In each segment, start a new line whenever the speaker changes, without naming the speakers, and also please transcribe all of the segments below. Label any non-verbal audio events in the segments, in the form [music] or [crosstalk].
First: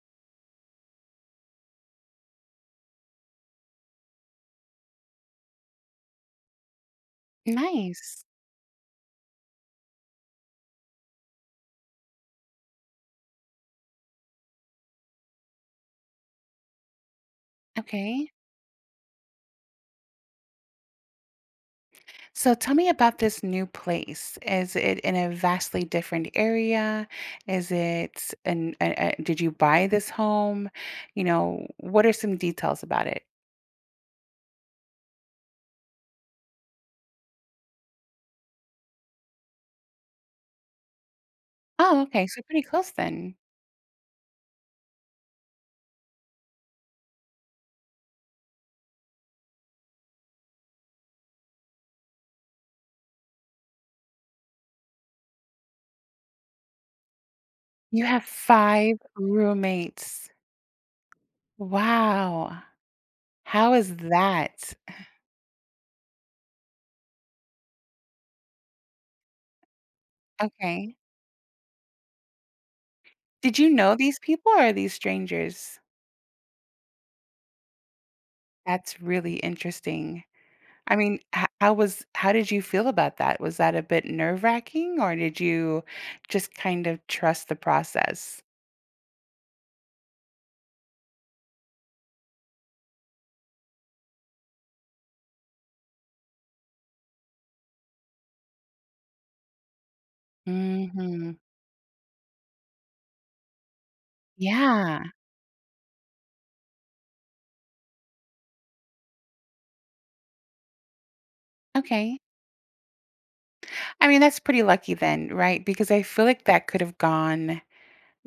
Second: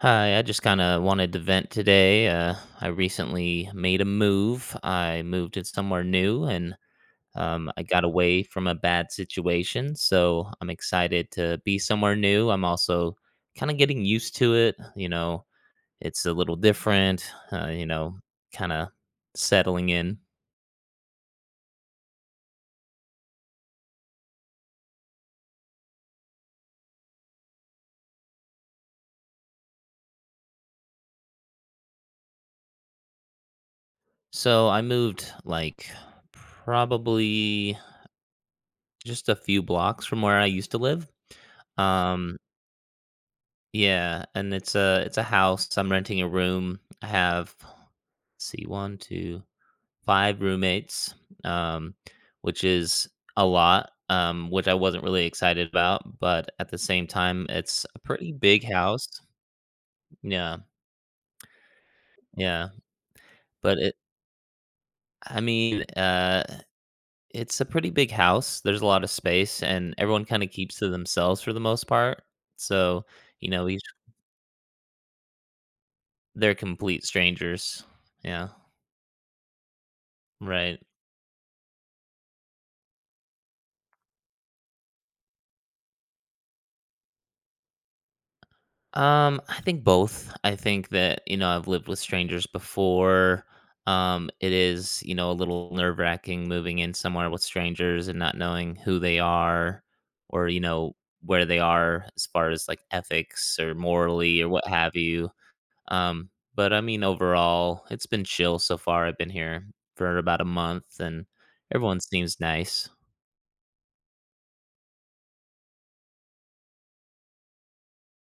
Hi, I just kind of wanted to vent today. I recently made a move. I moved to somewhere new and I got
Nice.
away from a bad situation. So I'm excited to be somewhere new. I'm also kind of getting used to it. You know, it's a little different, uh, you know,
Okay.
kind of settling in.
So tell me about this new place. Is it in a vastly different area? Is it did you buy this home? You know, what are some details about it?
So I moved like probably just a few blocks from where I used to live.
Oh, okay.
Um,
So pretty close then.
Yeah, and it's a house. I'm renting a room. I have let's see, one, two, five roommates, um, which is a lot, which I wasn't really excited about, but at the same time, it's a
You have
pretty big
five
house.
roommates.
Yeah,
Wow.
yeah.
How
But it,
is that?
I mean, It's a pretty big house. There's a lot of space, and everyone kind of keeps to
Okay.
themselves for the most part. So, you
Did
know,
you
each,
know these people, or are these strangers?
they're complete strangers. Yeah,
That's really interesting.
right.
I mean, h how was how did you feel about that? Was that a bit nerve-wracking, or did you just kind of trust the process?
I think both. I think that, you know, I've lived with strangers before. It is, you know, a little nerve wracking moving in somewhere with strangers and not knowing who they are or, you know,
Mhm.
where they are as far as like ethics or morally or what have
Yeah,
you. Um, but I mean, overall, it's been chill so far. I've been here for about a month and everyone
okay.
seems nice.
I mean, that's pretty lucky then, right? Because I feel like that could have gone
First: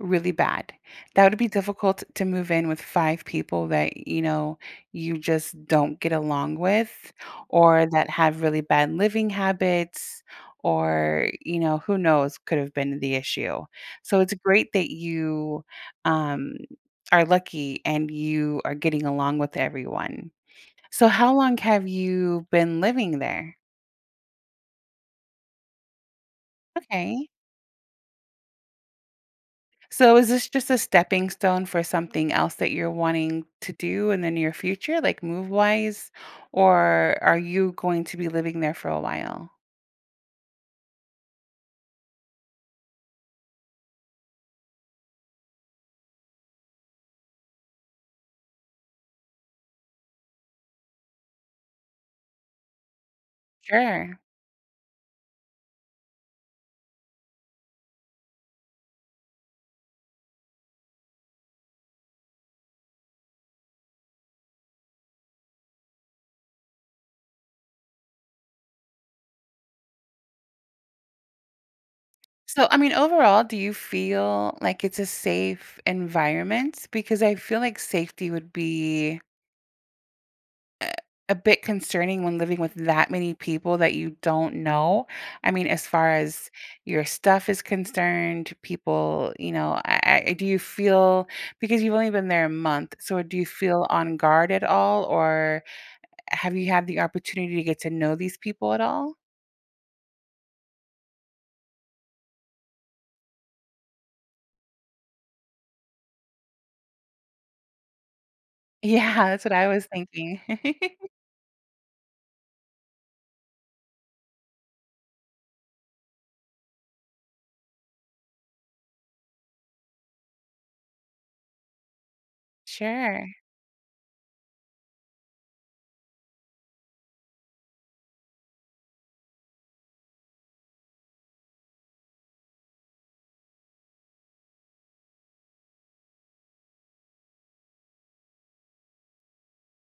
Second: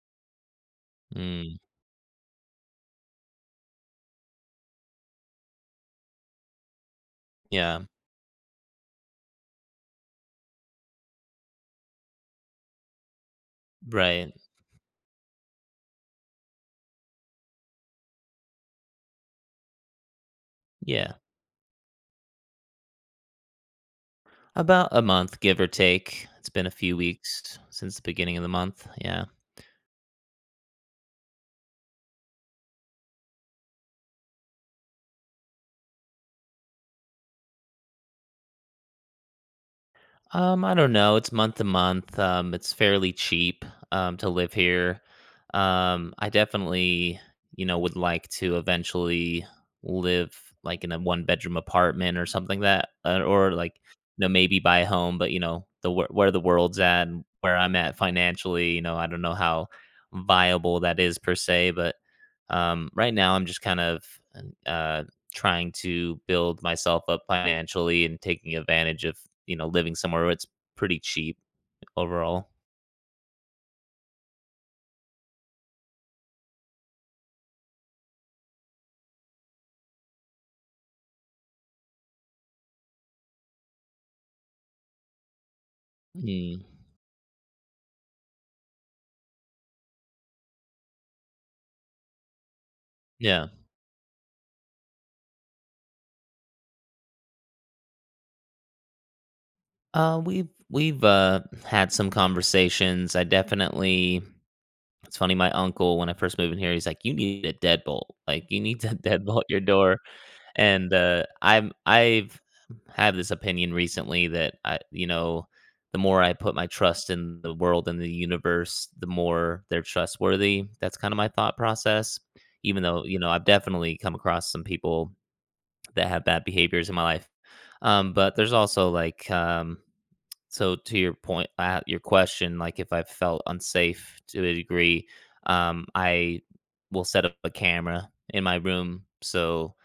really bad. That would be
Mm,
difficult to move in with 5 people that, you know, you just don't get along with,
yeah,
or that have really bad living habits, or, you know, who knows could have been the issue. So
right.
it's great that you, um, are lucky and you are getting along with everyone. So
Yeah.
how long have you been living there?
About a month, give or take. It's been a few
Okay.
weeks since the beginning of the month, yeah.
So is this just a stepping stone for something else that you're wanting to do in the near future, like move wise, or are you going to be living there for a while?
I don't know, it's month to month, it's fairly cheap, to live here. I definitely, you know, would like to eventually live, like, in a one-bedroom apartment or something that or, like,
Sure.
you know, maybe buy a home, but, you know, the where the world's at and where I'm at financially, you know, I don't know how viable that is per se, but, right now, I'm just kind of, uh trying to build myself up financially and taking advantage of, you know, living somewhere where it's pretty cheap overall.
So, I mean, overall, do you feel like it's a safe environment? Because I feel like safety would be a a bit concerning when living with that many people that you don't know. I mean, as far as
Mm,
your stuff is concerned, people, you know, I do you feel, because you've only been there a month, so do you
yeah.
feel on guard at all, or have you had the opportunity to get to know these people at all? [laughs]
We've had some conversations. I definitely. It's funny. My uncle, when I first moved in here, he's like, "You need a deadbolt. Like, you need to [laughs]
Yeah,
deadbolt
that's what
your
I was
door."
thinking. [laughs]
I've have this opinion recently that the more I put my trust in the world and the universe, the more they're trustworthy. That's kinda my thought process, even though, you know,
Sure.
I've definitely come across some people that have bad behaviors in my life. But there's also, like, so to your point, your question, like if I felt unsafe to a degree, I will set up a camera in my room. So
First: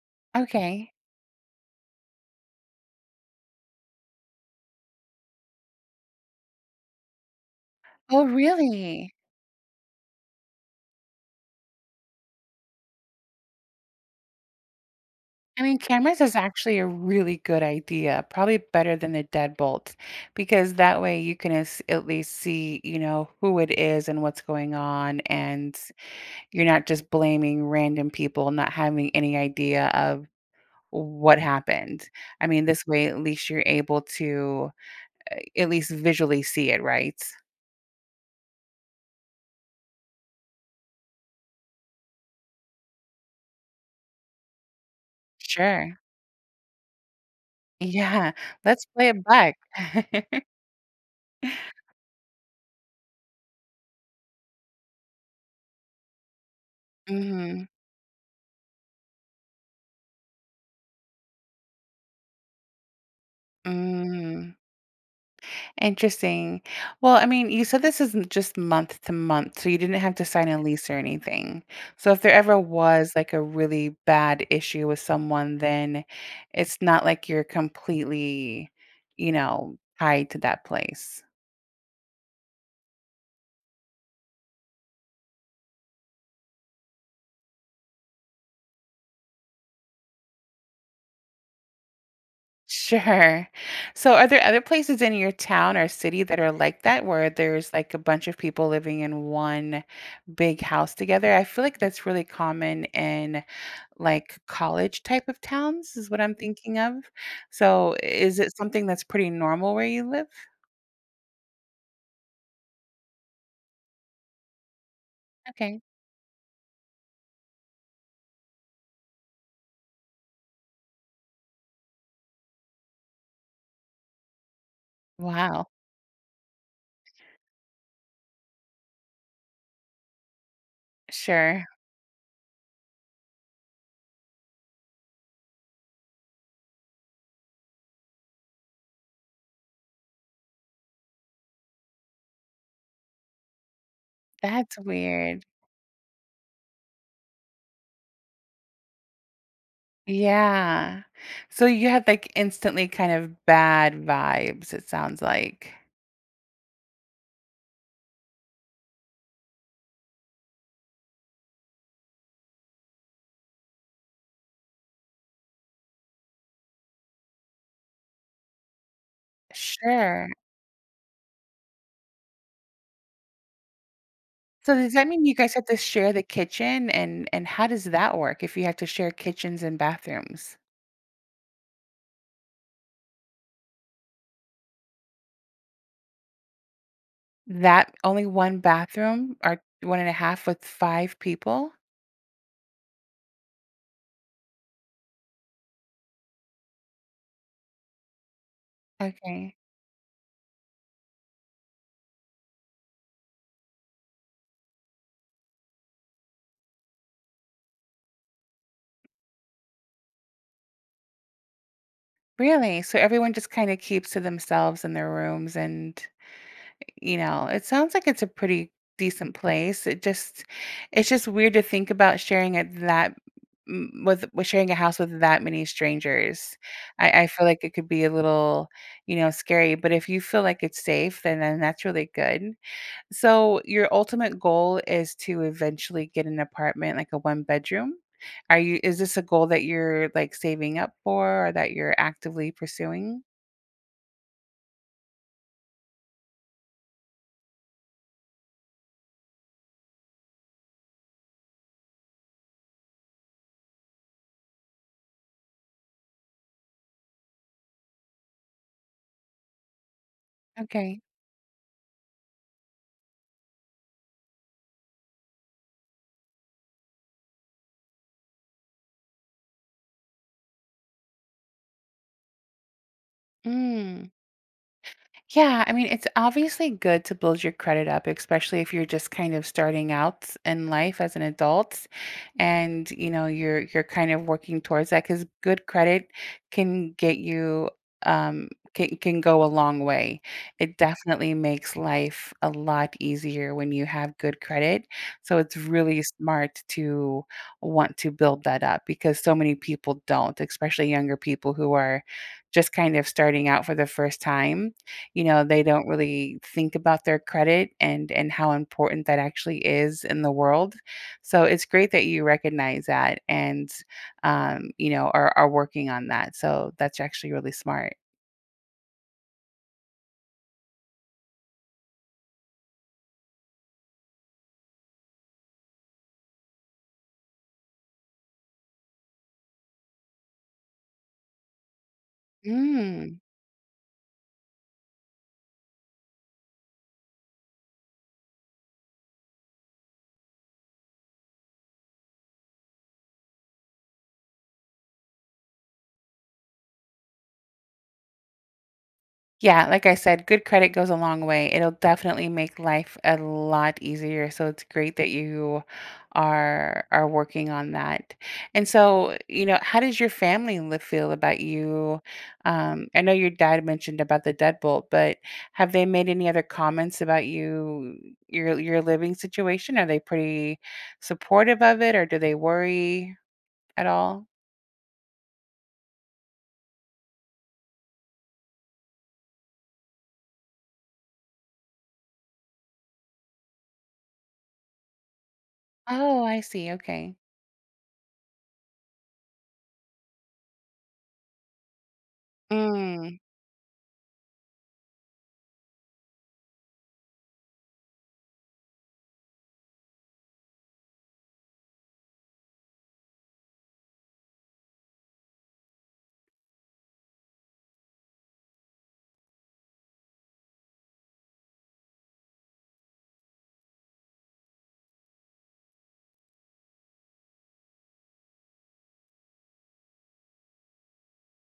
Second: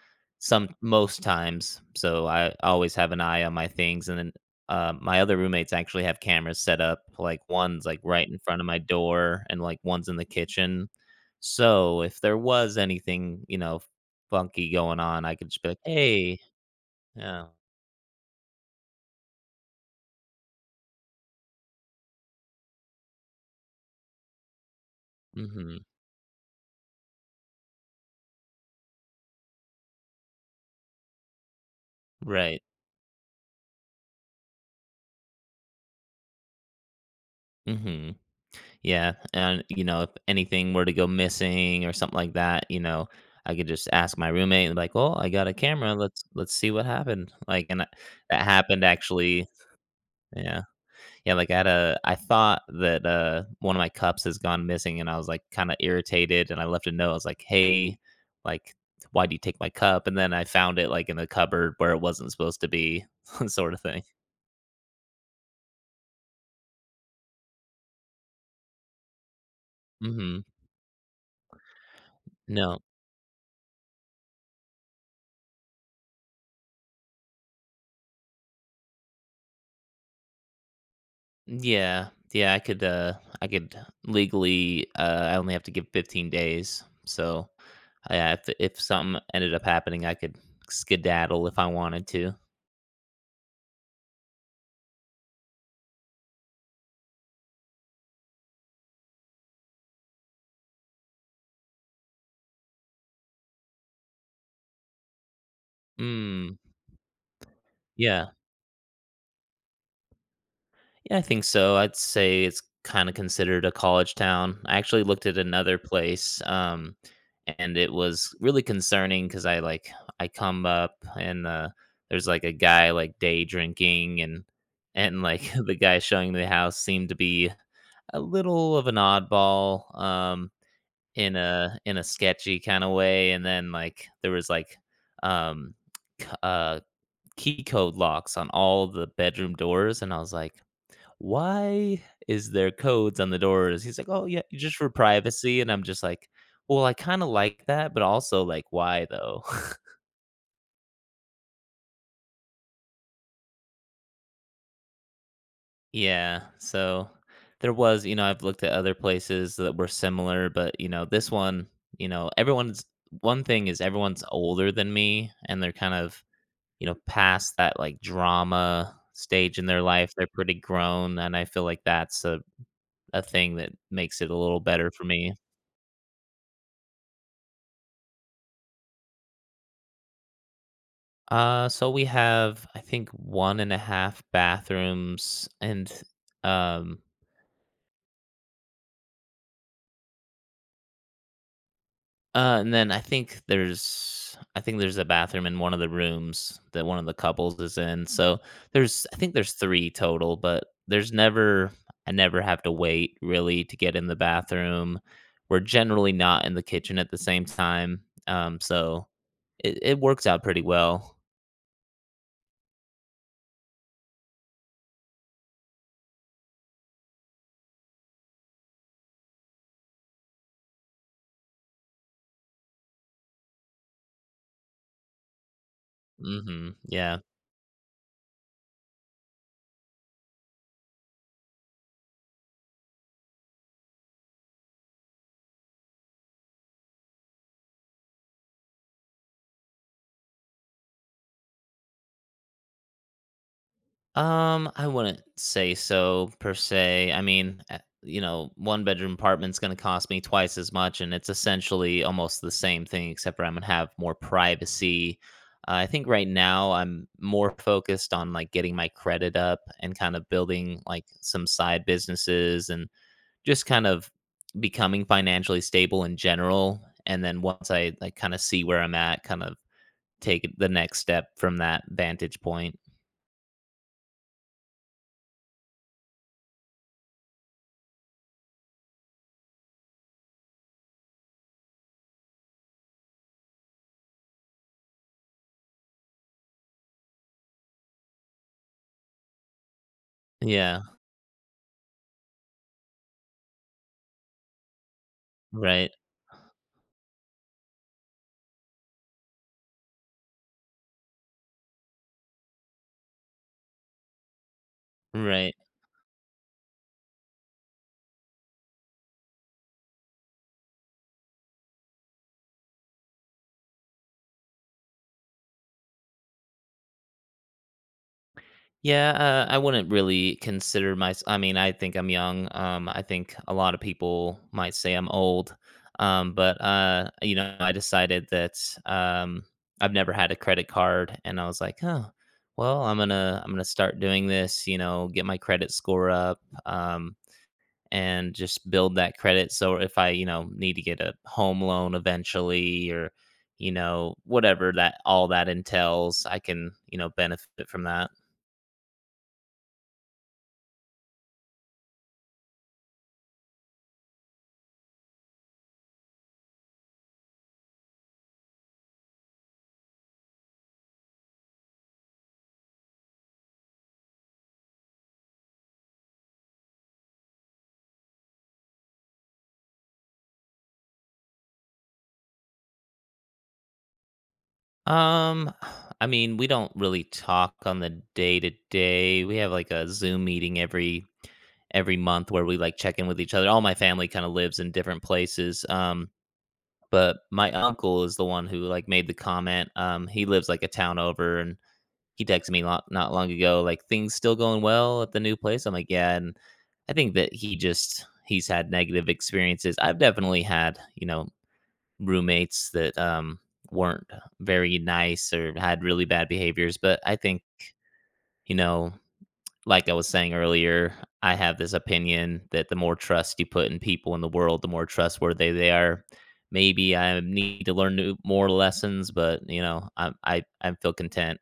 some
Okay.
most times, so I always have an eye on my things, and then my other roommates actually have cameras set up. Like one's like
Oh,
right in front of my
really?
door, and like one's in the kitchen. So if there was anything, you know, funky going on, I could
I
just be
mean,
like,
cameras is
"Hey,
actually a really
yeah,
good idea, probably better than the deadbolt, because that way you can at least see, you know, who it is and what's going on, and
mm-hmm,
you're not just blaming random people, not having any idea of what happened. I
right,
mean, this way at least you're able to at least visually see it, right?
mm-hmm." Yeah, and, you know, if anything were to go missing or something like that, you know, I could just ask my roommate and be like, "Oh, I got a camera.
Sure.
Let's see what happened." Like, and that
Yeah,
that happened
let's play it
actually.
back. [laughs]
Yeah. Yeah, like I had a I thought that, one of my cups has gone missing and I was, like, kinda irritated and I left a note. I was like,
Hmm.
"Hey, like, why do you take my cup?" And then I found it, like, in the cupboard where it wasn't supposed to be, [laughs] sort of thing.
Hmm. Interesting. Well, I mean, you said this isn't just month to month, so you didn't have to
Mhm.
sign a lease or anything. So if there ever
No.
was like a really bad issue with someone, then it's not like you're completely, you know, tied to that place. [laughs]
Yeah, yeah, I could legally, I only have to give 15 days. So, yeah, if something ended up happening, I could skedaddle if I wanted to.
Sure. So are there other places in your town or city that are like that, where there's like a bunch of people living in one big house together? I feel like that's really common in like college type of towns is what I'm
Mm,
thinking of. So,
yeah,
is it something that's pretty normal where you live?
yeah, I think so. I'd say it's kind of considered a college town. I actually looked at another
Okay.
place, and it was really concerning because I come up and there's like a guy like day drinking and like [laughs]
Wow.
the guy showing me the house seemed to be a little of an oddball in
Sure.
a sketchy kind of way and then like there was like um c- uh key code locks on all the bedroom doors and I was like why is there codes on the doors. He's like, oh yeah, just
That's
for
weird.
privacy, and I'm just like, well, I kind of like that but also like why though. [laughs]
Yeah. So, you had, like, instantly kind of bad vibes, it sounds like.
Yeah, so there was, you know, I've looked at other places that were similar, but you know, this one, you know, everyone's one thing is everyone's older than me and they're kind of, you know, past that like drama stage in their life.
Sure.
They're pretty grown and I feel like that's a thing that makes it a little
So,
better
does
for
that mean
me.
you guys have to share the kitchen, and how does that work if you have to share kitchens and bathrooms?
So we have, I think, one and a half bathrooms, um,
That only 1 bathroom, or one and a half with 5 people?
And then I think there's a bathroom in one of the rooms that one of the couples is in. So there's I think there's
Okay.
3 total, but there's never I never have to wait really to get in the bathroom. We're generally not in the kitchen at the same time. So it works out pretty well.
Really? So everyone just kind of keeps to themselves in their rooms and, you know, it sounds like it's a pretty decent place. It just it's just weird to think about sharing it with sharing a house with that many strangers.
Mhm. Yeah.
I feel like it could be a little, you know, scary, but if you feel like it's safe, then that's really good. So your ultimate goal is to eventually get an apartment, like a one bedroom? Are you is this a goal that you're, like, saving up for, or that you're actively pursuing?
I wouldn't say so per se. I mean, you know, one bedroom apartment's going to cost me twice as much, and it's essentially almost the same thing, except for I'm going to have more privacy. I think right now I'm more focused on like getting my credit up and kind of building
Okay.
like some side businesses and just kind of becoming financially stable in general. And then once I like kind of see where I'm at, kind of take the next step from that vantage point.
Mm. Yeah, I mean, it's obviously good to build your credit up, especially if you're just kind of starting out in life as an adult and, you know, you're kind of working towards that, because good credit can get you, um can go a long way. It
Yeah,
definitely makes life a lot easier when you have good credit. So it's
right.
really smart to want to build that up, because so many people don't, especially younger people who are just kind of starting out for the first time. You know,
Right.
they don't really think about their credit, and how important that actually is in the world. So it's great that you recognize that, and, you know, are working on that. So that's actually really smart.
Yeah, I wouldn't really consider my I mean, I think I'm young. I think a lot of people might say I'm old. But you know, I decided that um I've never had a credit card and I was like, "Oh, well,
Mm.
I'm going to start doing this, you know, get my credit score up and just build that credit so if I, you know, need to get a home loan eventually or you know, whatever that all that entails, I can, you know, benefit from that."
Yeah, like I said, good credit goes a long way. It'll definitely make life a lot easier. So it's great that you are working on that. And so, you know, how does your family feel about you? I know your dad mentioned about the deadbolt, but have they made any other comments about you, your living situation? Are they pretty supportive of it, or do they worry at all?
Um, I mean, we don't really talk on the day to day. We have like a Zoom meeting every month where we like check in with each other. All my family kind of lives in different places.
Oh, I see. Okay.
But my uncle is the one who like made the comment. He lives like a town over, and he texted me not long ago like things still going well at the new place. I'm like, yeah, and I think that he's had negative experiences. I've definitely had you know roommates that, weren't very nice or had really bad behaviors, but I think, you know, like I was saying earlier, I have this opinion that the more trust you put in people in the world, the more trustworthy they are. Maybe I need to learn new more lessons, but, you know, I feel content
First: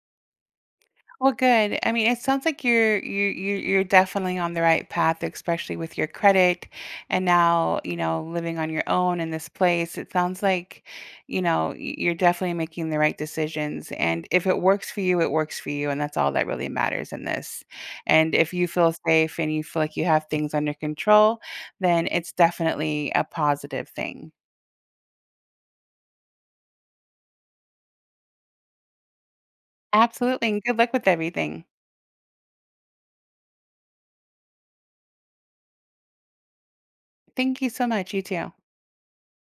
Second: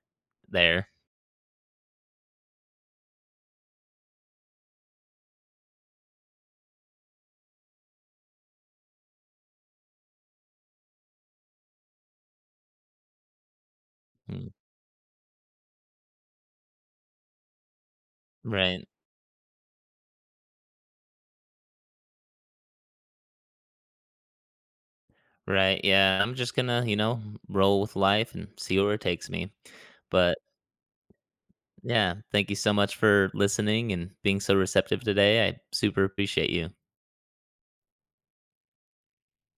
there.
Well, good. I mean, it sounds like you're you you you're definitely on the right path, especially with your credit, and now, you know, living on your own in this place. It sounds like, you know, you're definitely making the right decisions. And if
Mm.
it works for you, it works for you, and that's all that really matters in this. And if you
Right.
feel safe and you feel like you have things under control, then it's definitely a positive thing.
Right, yeah, I'm just gonna, you know, roll with life and see where it takes me, but
Absolutely. And good luck with everything.
Yeah. Thank you so much for listening and being so receptive today. I super appreciate you.
Thank you so much. You too.